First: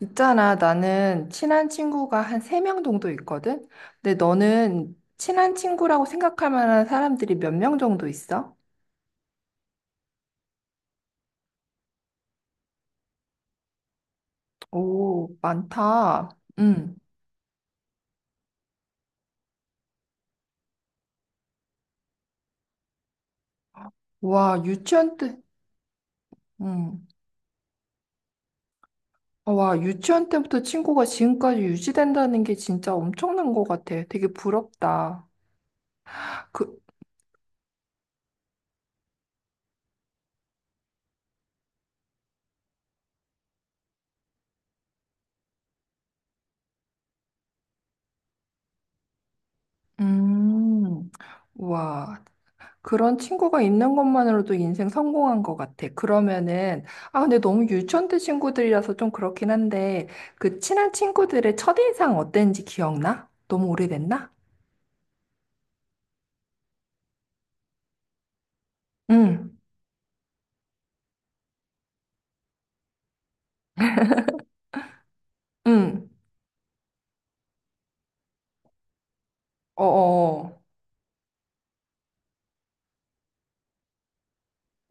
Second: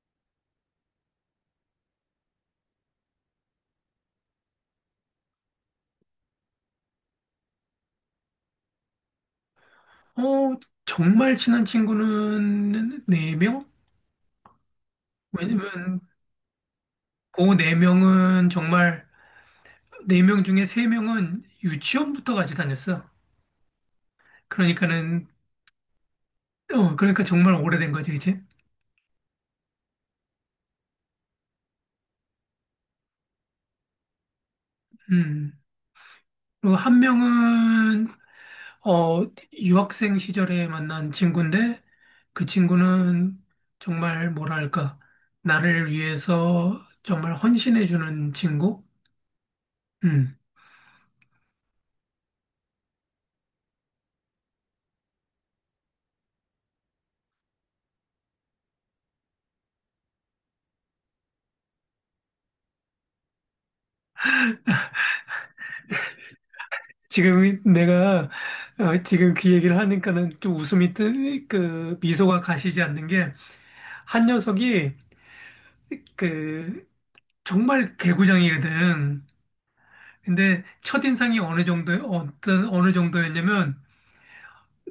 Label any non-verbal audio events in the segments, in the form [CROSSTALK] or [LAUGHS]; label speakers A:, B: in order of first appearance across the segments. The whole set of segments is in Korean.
A: 있잖아, 나는 친한 친구가 한 세 명 정도 있거든? 근데 너는 친한 친구라고 생각할 만한 사람들이 몇 명 정도 있어?
B: 어, 정말 친한 친구는 네명.
A: 오,
B: 왜냐면
A: 많다. 응.
B: 그 네명은 정말 네 명 중에 세명은 유치원부터 같이 다녔어.
A: 와, 유치원
B: 그러니까는
A: 때, 응.
B: 그러니까 정말 오래된 거지, 그치?
A: 와, 유치원 때부터 친구가 지금까지 유지된다는 게 진짜 엄청난 것 같아. 되게 부럽다.
B: 음. 그리고
A: 그,
B: 한 명은 어, 유학생 시절에 만난 친구인데, 그 친구는 정말 뭐랄까, 나를 위해서 정말 헌신해 주는 친구? 음.
A: 음, 와. 그런 친구가 있는 것만으로도 인생 성공한 것 같아. 그러면은, 아, 근데 너무 유치원 때 친구들이라서 좀 그렇긴 한데, 그 친한 친구들의 첫인상 어땠는지 기억나? 너무 오래됐나?
B: 지금 내가 지금 그
A: 응,
B: 얘기를 하니까는 좀 그 미소가 가시지 않는 게, 한 녀석이
A: 응,
B: 그 정말 개구장이거든.
A: 어어,
B: 근데 첫인상이 어느 정도, 어떤 어느 정도였냐면,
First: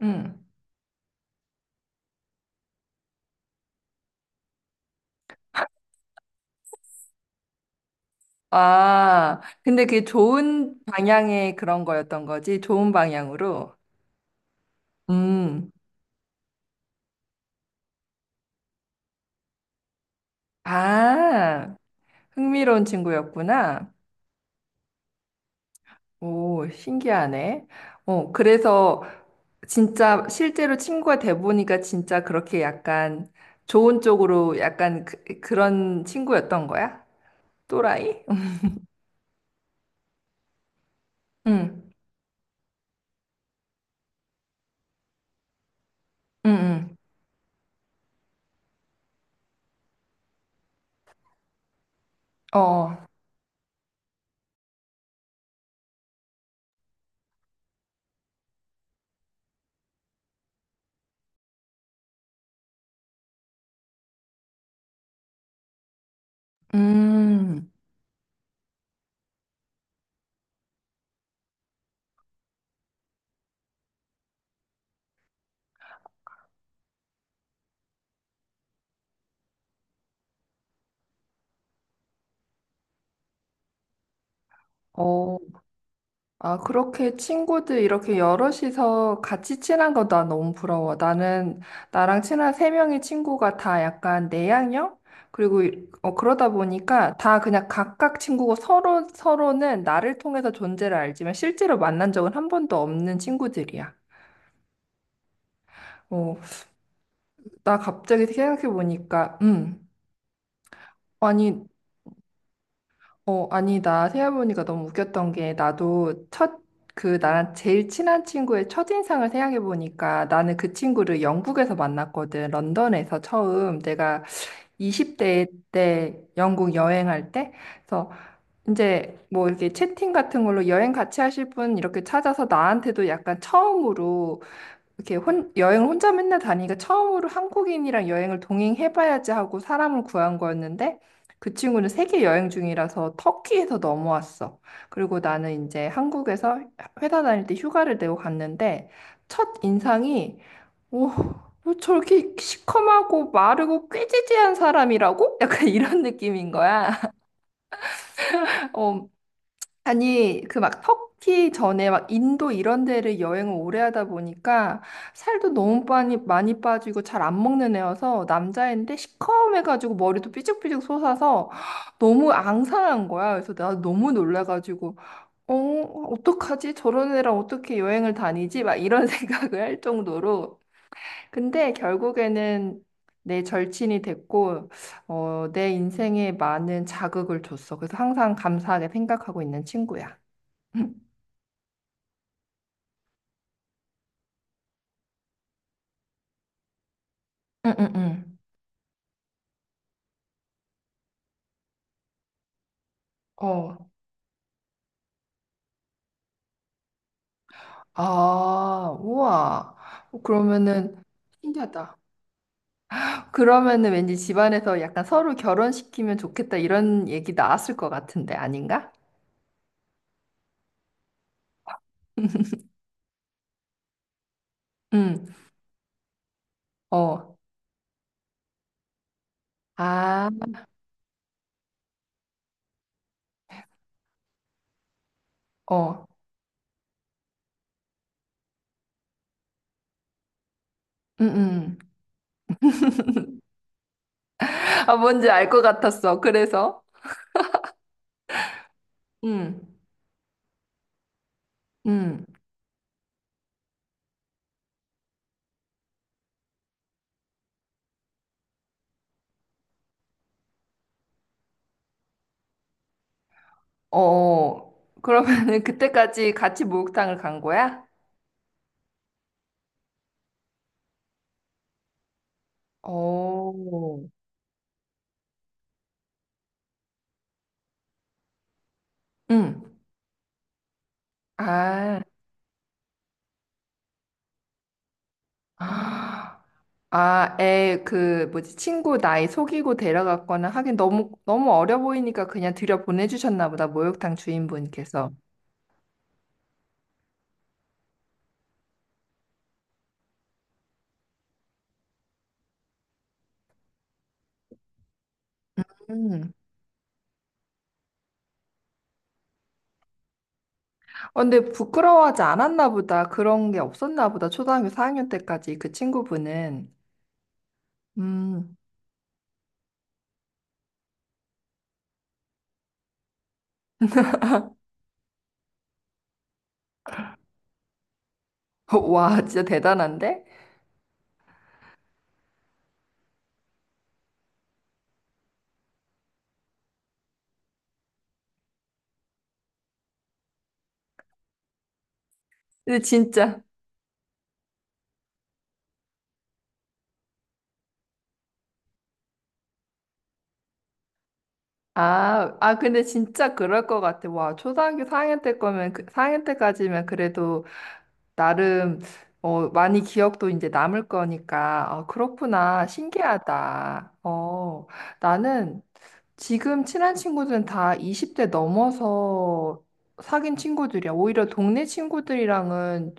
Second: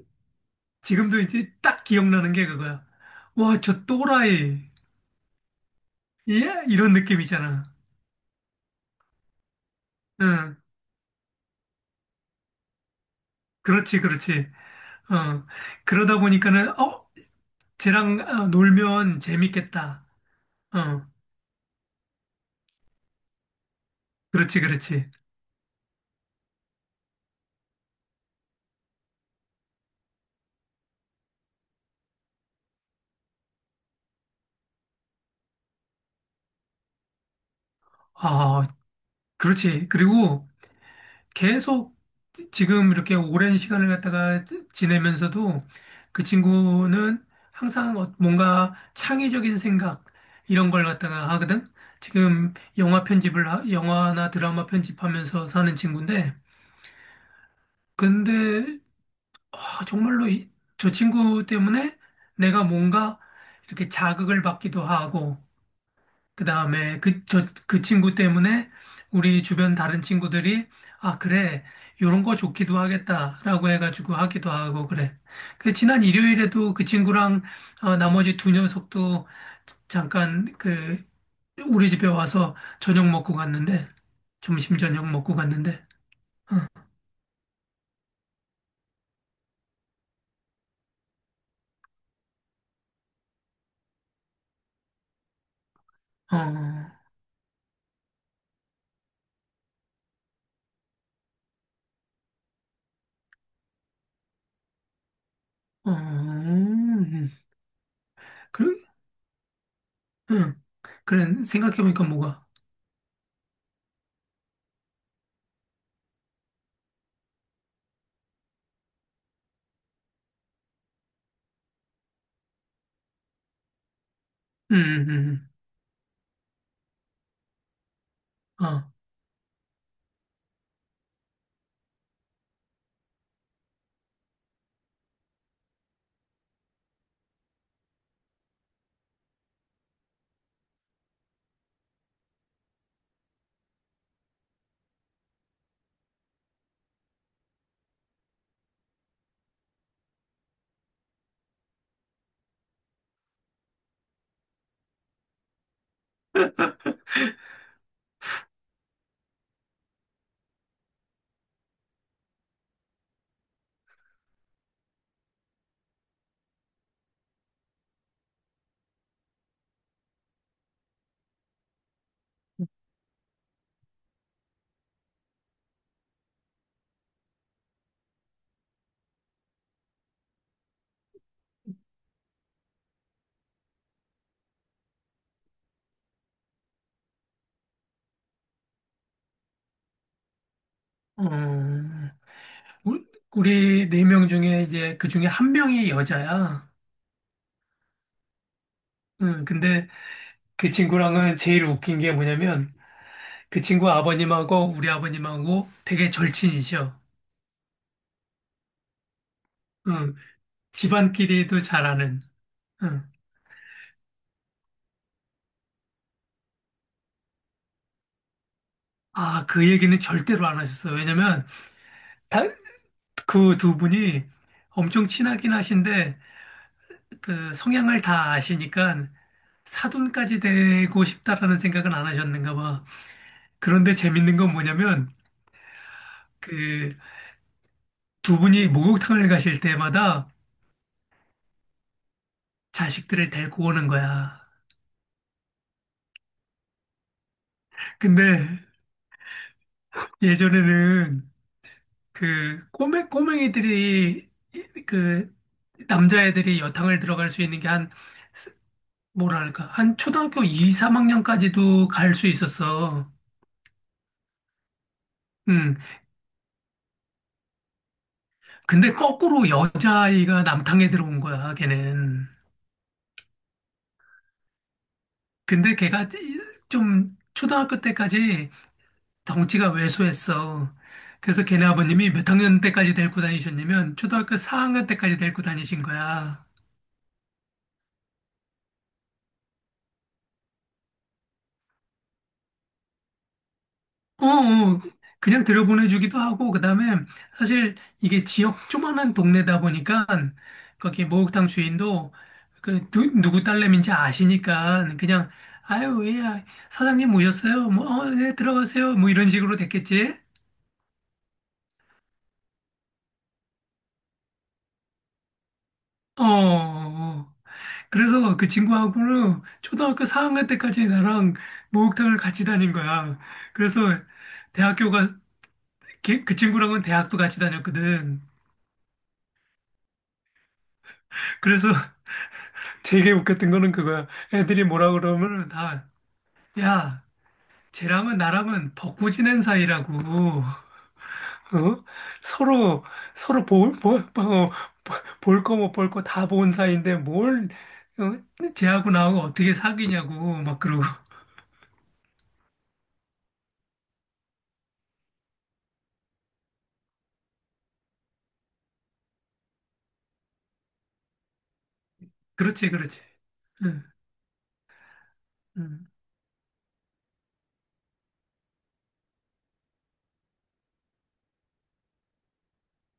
A: 응.
B: 지금도 이제 딱 기억나는 게 그거야. 와, 저 또라이. 예? 이런 느낌 있잖아.
A: 아, 근데 그게
B: 응.
A: 좋은 방향의 그런 거였던 거지? 좋은 방향으로?
B: 그렇지, 그렇지. 어.
A: 음,
B: 그러다 보니까는 쟤랑 놀면 재밌겠다. 어.
A: 아, 흥미로운 친구였구나.
B: 그렇지, 그렇지.
A: 오, 신기하네. 어, 그래서 진짜 실제로 친구가 돼 보니까 진짜 그렇게 약간 좋은 쪽으로 약간 그, 런 친구였던 거야? 또라이?
B: 아, 그렇지. 그리고
A: 응,
B: 계속 지금 이렇게 오랜 시간을 갖다가 지내면서도 그
A: 응, 응.
B: 친구는 항상 뭔가 창의적인 생각, 이런 걸 갖다가 하거든. 지금
A: 어,
B: 영화 편집을, 영화나 드라마 편집하면서 사는 친구인데. 근데 정말로 저 친구 때문에 내가 뭔가 이렇게 자극을 받기도 하고, 그 다음에
A: 음,
B: 그 친구 때문에 우리 주변 다른 친구들이, 그래, 요런 거 좋기도 하겠다라고 해가지고 하기도 하고 그래. 그 지난 일요일에도 그 친구랑 나머지 두 녀석도 잠깐 그 우리 집에 와서 저녁 먹고 갔는데, 점심 저녁 먹고
A: 어.
B: 갔는데.
A: 아, 그렇게 친구들 이렇게 여럿이서 같이 친한 거 나 너무 부러워. 나는 나랑 친한 세 명의 친구가 다 약간 내향형? 그리고 이- 그러다
B: 어,
A: 보니까 다 그냥 각각 친구고 서로 서로는 나를 통해서 존재를 알지만 실제로 만난 적은 한 번도 없는 친구들이야.
B: 어,
A: 어, 나 갑자기 생각해
B: 그래,
A: 보니까,
B: 응, 그래
A: 아니.
B: 생각해보니까 뭐가,
A: 아니, 나 생각해보니까 너무 웃겼던 게, 나도 첫, 그, 나랑 제일 친한 친구의 첫인상을 생각해보니까, 나는 그 친구를 영국에서 만났거든. 런던에서 처음. 내가
B: 음, 음,
A: 20대
B: 음.
A: 때 영국 여행할 때. 그래서
B: 음. 어,
A: 이제 뭐 이렇게 채팅 같은 걸로 여행 같이 하실 분 이렇게 찾아서 나한테도 약간 처음으로 이렇게 혼, 여행을 혼자 맨날 다니니까 처음으로 한국인이랑 여행을 동행해봐야지 하고 사람을 구한 거였는데 그 친구는 세계 여행 중이라서 터키에서 넘어왔어. 그리고 나는 이제 한국에서 회사 다닐 때 휴가를 내고 갔는데 첫 인상이 오, 뭐 저렇게 시커멓고 마르고 꾀지지한 사람이라고? 약간 [LAUGHS] 이런 느낌인 거야. [LAUGHS] 어, 아니, 그 막 터키 전에 막 인도 이런 데를 여행을 오래 하다 보니까 살도 너무 많이, 많이 빠지고 잘 안 먹는 애여서 남자애인데 시커매가지고 머리도 삐죽삐죽 솟아서 너무 앙상한 거야. 그래서 나 너무 놀라가지고, 어, 어떡하지? 저런 애랑 어떻게 여행을 다니지? 막 이런 [LAUGHS] 생각을 할 정도로. 근데 결국에는 내 절친이 됐고, 어, 내 인생에 많은 자극을 줬어. 그래서 항상 감사하게 생각하고 있는 친구야. 응,
B: 어. 우- 우리 네 명 중에 이제 그 중에 한 명이 여자야.
A: 응, 응. 응.
B: 응, 근데 그 친구랑은 제일 웃긴 게 뭐냐면, 그
A: 어.
B: 친구 아버님하고 우리 아버님하고 되게 절친이셔.
A: 아, 우와.
B: 응,
A: 어, 그러면은
B: 집안끼리도 잘
A: 신기하다.
B: 아는. 응.
A: 그러면은 왠지 집안에서 약간 서로 결혼시키면 좋겠다 이런 얘기 나왔을 것 같은데 아닌가?
B: 아, 그 얘기는 절대로 안 하셨어. 왜냐면
A: [LAUGHS]
B: 그 두 분이 엄청
A: 응.
B: 친하긴 하신데,
A: 어.
B: 그 성향을 다 아시니까
A: 아,
B: 사돈까지 되고 싶다라는 생각은 안 하셨는가 봐. 그런데 재밌는 건 뭐냐면,
A: 어.
B: 그... 두 분이 목욕탕을 가실 때마다
A: 응, 응.
B: 자식들을 데리고 오는 거야.
A: 아, 뭔지 알 것 같았어. 그래서
B: 근데
A: 응.
B: 예전에는
A: 응.
B: 그 꼬맹이들이, 그 남자애들이 여탕을 들어갈 수 있는 게, 한, 뭐랄까, 한 초등학교 2, 3학년까지도 갈 수 있었어.
A: 어. 어. 그러면은
B: 음.
A: 그때까지 같이 목욕탕을 간 거야?
B: 근데 거꾸로 여자아이가 남탕에 들어온 거야, 걔는.
A: 오.
B: 근데 걔가 좀 초등학교 때까지 덩치가
A: 응.
B: 왜소했어. 그래서 걔네
A: 아.
B: 아버님이 몇 학년 때까지 데리고 다니셨냐면, 초등학교 4학년 때까지 데리고 다니신 거야.
A: [GASPS] 아, 애, 그, 뭐지, 친구 나이 속이고 데려갔거나 하긴 너무, 너무 어려 보이니까 그냥 들여 보내주셨나 보다, 목욕탕
B: 어, 어.
A: 주인분께서.
B: 그냥 들여보내주기도 하고, 그다음에 사실 이게 지역 조만한 동네다 보니까, 거기 목욕탕 주인도 그 누구 딸내미인지 아시니까, 그냥, 아유, 예,
A: 음.
B: 아, 사장님 오셨어요, 뭐, 어, 네, 들어가세요, 뭐, 이런 식으로 됐겠지.
A: 어, 근데 부끄러워하지 않았나 보다, 그런 게 없었나 보다, 초등학교 4학년 때까지 그
B: 어. 어.
A: 친구분은.
B: 어. 그래서 그
A: 음,
B: 친구하고는 초등학교 4학년 때까지 나랑 목욕탕을 같이 다닌 거야. 그래서 대학교가, 그 친구랑은 대학도 같이 다녔거든.
A: [LAUGHS] 와, 진짜 대단한데?
B: 그래서 [LAUGHS] 되게 웃겼던 거는 그거야. 애들이 뭐라 그러면 다, 야, 쟤랑은, 나랑은 벗고 지낸 사이라고. 어?
A: 근데
B: 서로,
A: 진짜,
B: 서로 볼, 볼, 어, 어, 볼거 못 볼 거 다 본 사이인데 뭘 어, 쟤하고 나하고 어떻게 사귀냐고 막 그러고. [LAUGHS]
A: 아, 근데 진짜 그럴 것 같아. 와, 초등학교 4학년 때 거면, 그, 4학년 때까지면 그래도 나름 어, 많이 기억도 이제 남을 거니까 어, 그렇구나.
B: 그렇지, 그렇지. 응,
A: 신기하다. 어, 나는
B: 응.
A: 지금 친한 친구들은 다 20대 넘어서 사귄 친구들이야. 오히려 동네 친구들이랑은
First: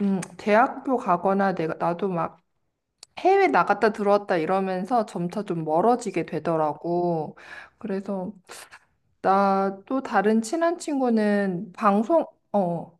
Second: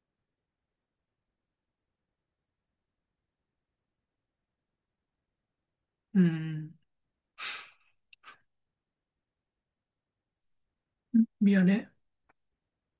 A: 대학교 가거나 내가 나도 막 해외 나갔다 들어왔다 이러면서 점차 좀 멀어지게
B: 음,
A: 되더라고. 그래서 나 또 다른 친한 친구는
B: 미안해.
A: 방송 어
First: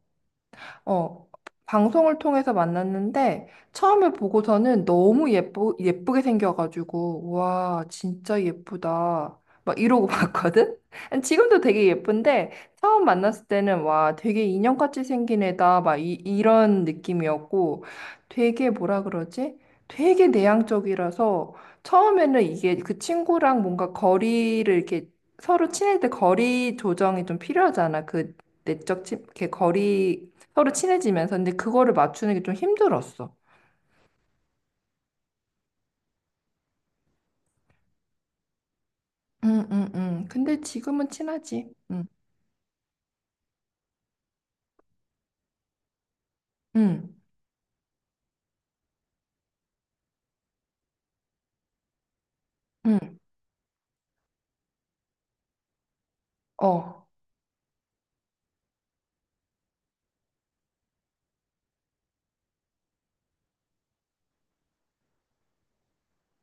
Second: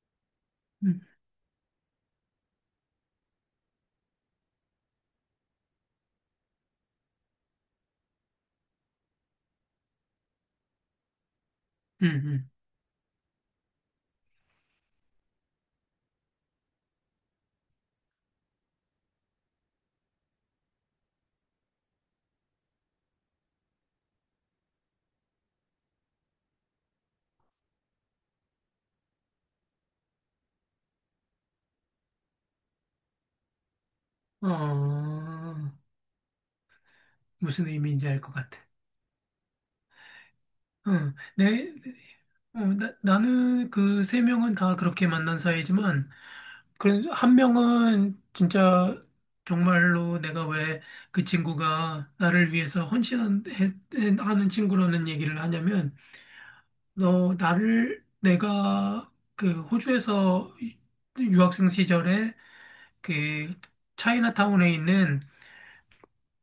B: 음,
A: 어, 방송을 통해서 만났는데 처음에 보고서는 너무 예쁘, 예쁘게 생겨가지고 와, 진짜 예쁘다. 막 이러고 [LAUGHS] 봤거든? 지금도 되게
B: 음,
A: 예쁜데 처음 만났을 때는 와, 되게 인형같이 생긴 애다. 막 이, 이런 느낌이었고 되게 뭐라 그러지? 되게 내향적이라서 처음에는 이게 그 친구랑 뭔가 거리를 이렇게 서로 친할 때 거리 조정이 좀 필요하잖아. 그 내적 친, 이렇게 거리 서로 친해지면서. 근데 그거를 맞추는 게 좀 힘들었어.
B: 음. 어, 무슨 의미인지 알 것 같아.
A: 응, 응, 응. 근데 지금은
B: 응,
A: 친하지. 응,
B: 나는 그 세 명은 다 그렇게 만난 사이지만, 그래도
A: 응,
B: 한 명은 진짜 정말로 내가 왜 그 친구가 나를 위해서
A: 응.
B: 헌신하는 친구라는 얘기를 하냐면,
A: 어,
B: 내가 그 호주에서 유학생 시절에, 그 차이나타운에 있는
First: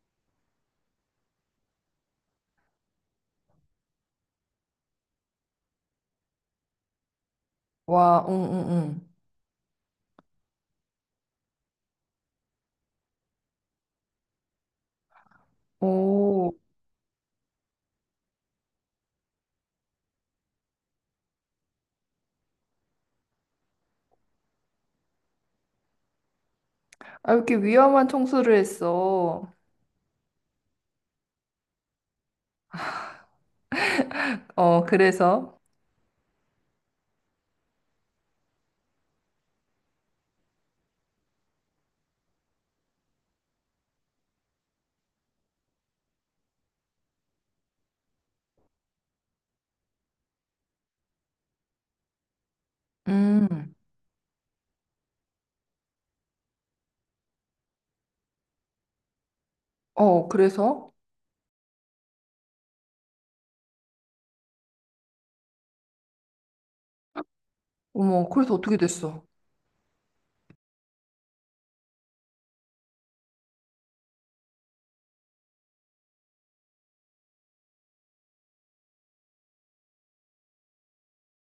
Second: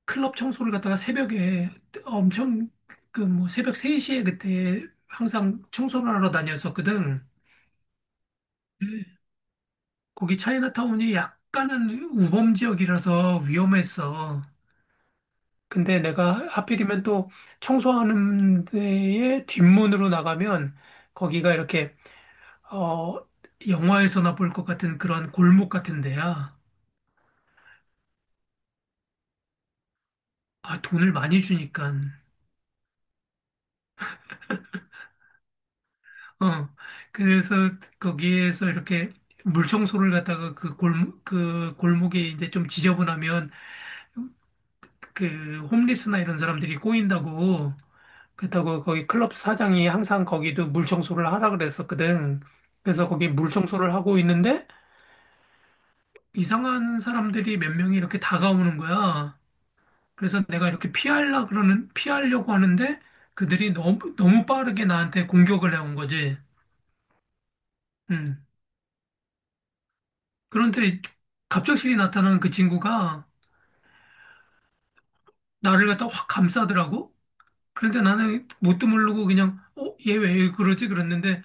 B: 클럽 청소를 갖다가, 새벽에 엄청, 그 뭐, 새벽 3시에 그때 항상 청소를 하러 다녔었거든.
A: 와, 응, 응,
B: 거기 차이나타운이 약간은 우범 지역이라서 위험했어.
A: 응.
B: 근데 내가
A: 오,
B: 하필이면 또 청소하는 데에 뒷문으로 나가면 거기가 이렇게 어 영화에서나 볼 것 같은 그런 골목 같은 데야.
A: 아, 이렇게 위험한 청소를 했어.
B: 아, 돈을 많이 주니까.
A: 어, 그래서?
B: 어, 그래서 거기에서 이렇게 물청소를 갖다가, 그 골목이 이제 좀 지저분하면 그 홈리스나 이런 사람들이 꼬인다고, 그렇다고 거기 클럽 사장이 항상 거기도 물청소를 하라 그랬었거든. 그래서 거기
A: 음,
B: 물청소를 하고 있는데 이상한 사람들이 몇 명이 이렇게 다가오는 거야.
A: 어,
B: 그래서 내가 이렇게
A: 그래서?
B: 피하려고 하는데 그들이 너무 너무 빠르게 나한테 공격을 해온 거지.
A: 어머,
B: 음.
A: 그래서 어떻게 됐어?
B: 그런데 갑작스레 나타난 그 친구가 나를 갖다 확 감싸더라고. 그런데 나는 뭣도 모르고 그냥 얘 왜 그러지 그랬는데,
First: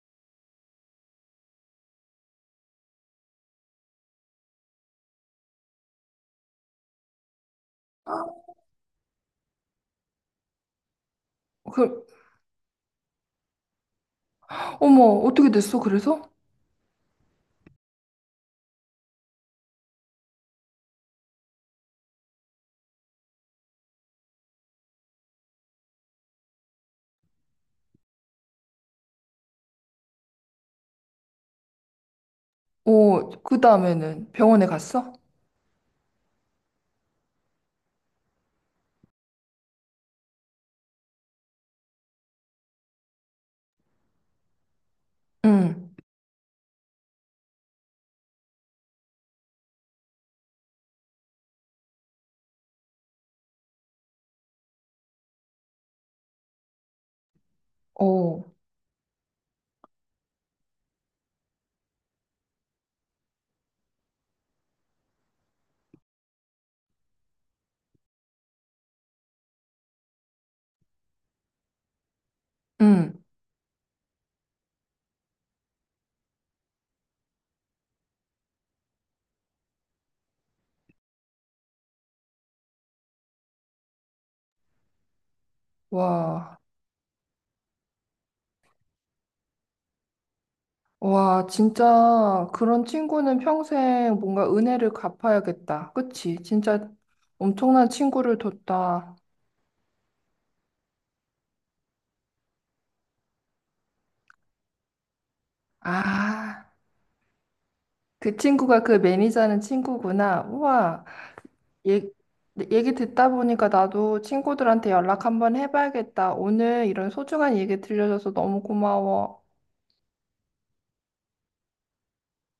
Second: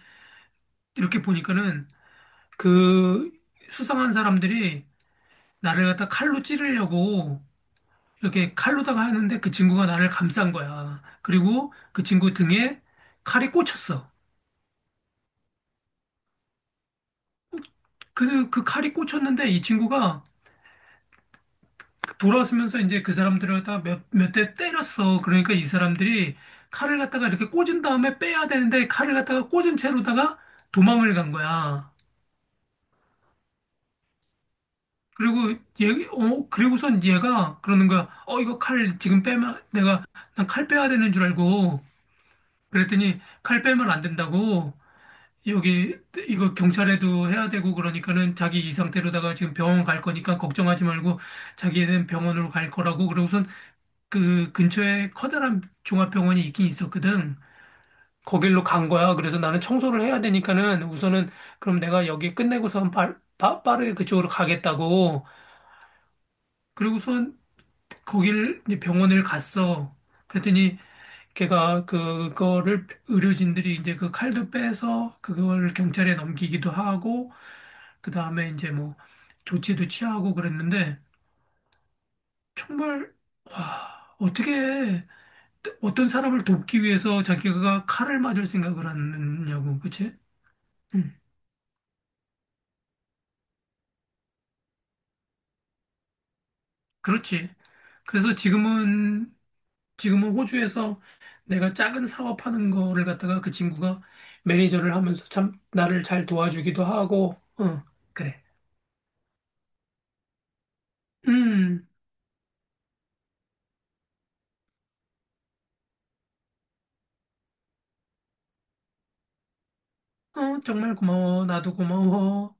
B: 이렇게 보니까는 그 수상한 사람들이 나를 갖다 칼로 찌르려고 이렇게 칼로다가 하는데, 그 친구가 나를 감싼 거야. 그리고 그
A: 그,
B: 친구 등에 칼이 꽂혔어.
A: 어머, 어떻게 됐어? 그래서?
B: 그 칼이 꽂혔는데 이 친구가 돌아서면서 이제 그 사람들을 갖다가 몇 대 때렸어. 그러니까 이 사람들이 칼을 갖다가 이렇게 꽂은 다음에 빼야 되는데, 칼을 갖다가 꽂은 채로다가 도망을 간 거야.
A: 어, 그 다음에는 병원에 갔어?
B: 그리고 그리고선 얘가 그러는 거야. 이거 칼 지금 빼면 내가, 난 칼 빼야 되는 줄 알고 그랬더니 칼 빼면 안 된다고,
A: 응,
B: 여기 이거 경찰에도 해야 되고 그러니까는, 자기 이 상태로다가 지금 병원 갈 거니까 걱정하지 말고 자기는 병원으로 갈 거라고 그러고선. 그 근처에 커다란 종합병원이 있긴 있었거든.
A: 어,
B: 거길로 간 거야. 그래서 나는 청소를 해야 되니까는 우선은, 그럼 내가 여기 끝내고선 빠르게 그쪽으로 가겠다고. 그리고선 거길 이제 병원을 갔어. 그랬더니 걔가 그거를
A: 응,
B: 의료진들이 이제 그 칼도 빼서 그걸 경찰에 넘기기도 하고, 그다음에 이제 뭐 조치도 취하고 그랬는데, 정말, 와, 어떻게 해. 어떤 사람을
A: 와.
B: 돕기 위해서 자기가 칼을 맞을 생각을 하느냐고, 그치? 음,
A: 와, 진짜 그런 친구는 평생 뭔가 은혜를 갚아야겠다. 그치? 진짜
B: 그렇지.
A: 엄청난
B: 그래서
A: 친구를 뒀다.
B: 지금은, 호주에서 내가 작은 사업하는 거를 갖다가 그 친구가 매니저를 하면서 참 나를 잘
A: 아,
B: 도와주기도 하고. 어,
A: 그
B: 그래.
A: 친구가 그 매니저는 친구구나. 우와,
B: 음,
A: 얘, 얘기 듣다 보니까 나도 친구들한테 연락 한번 해봐야겠다. 오늘 이런 소중한 얘기 들려줘서 너무 고마워.
B: 정말 고마워. 나도 고마워.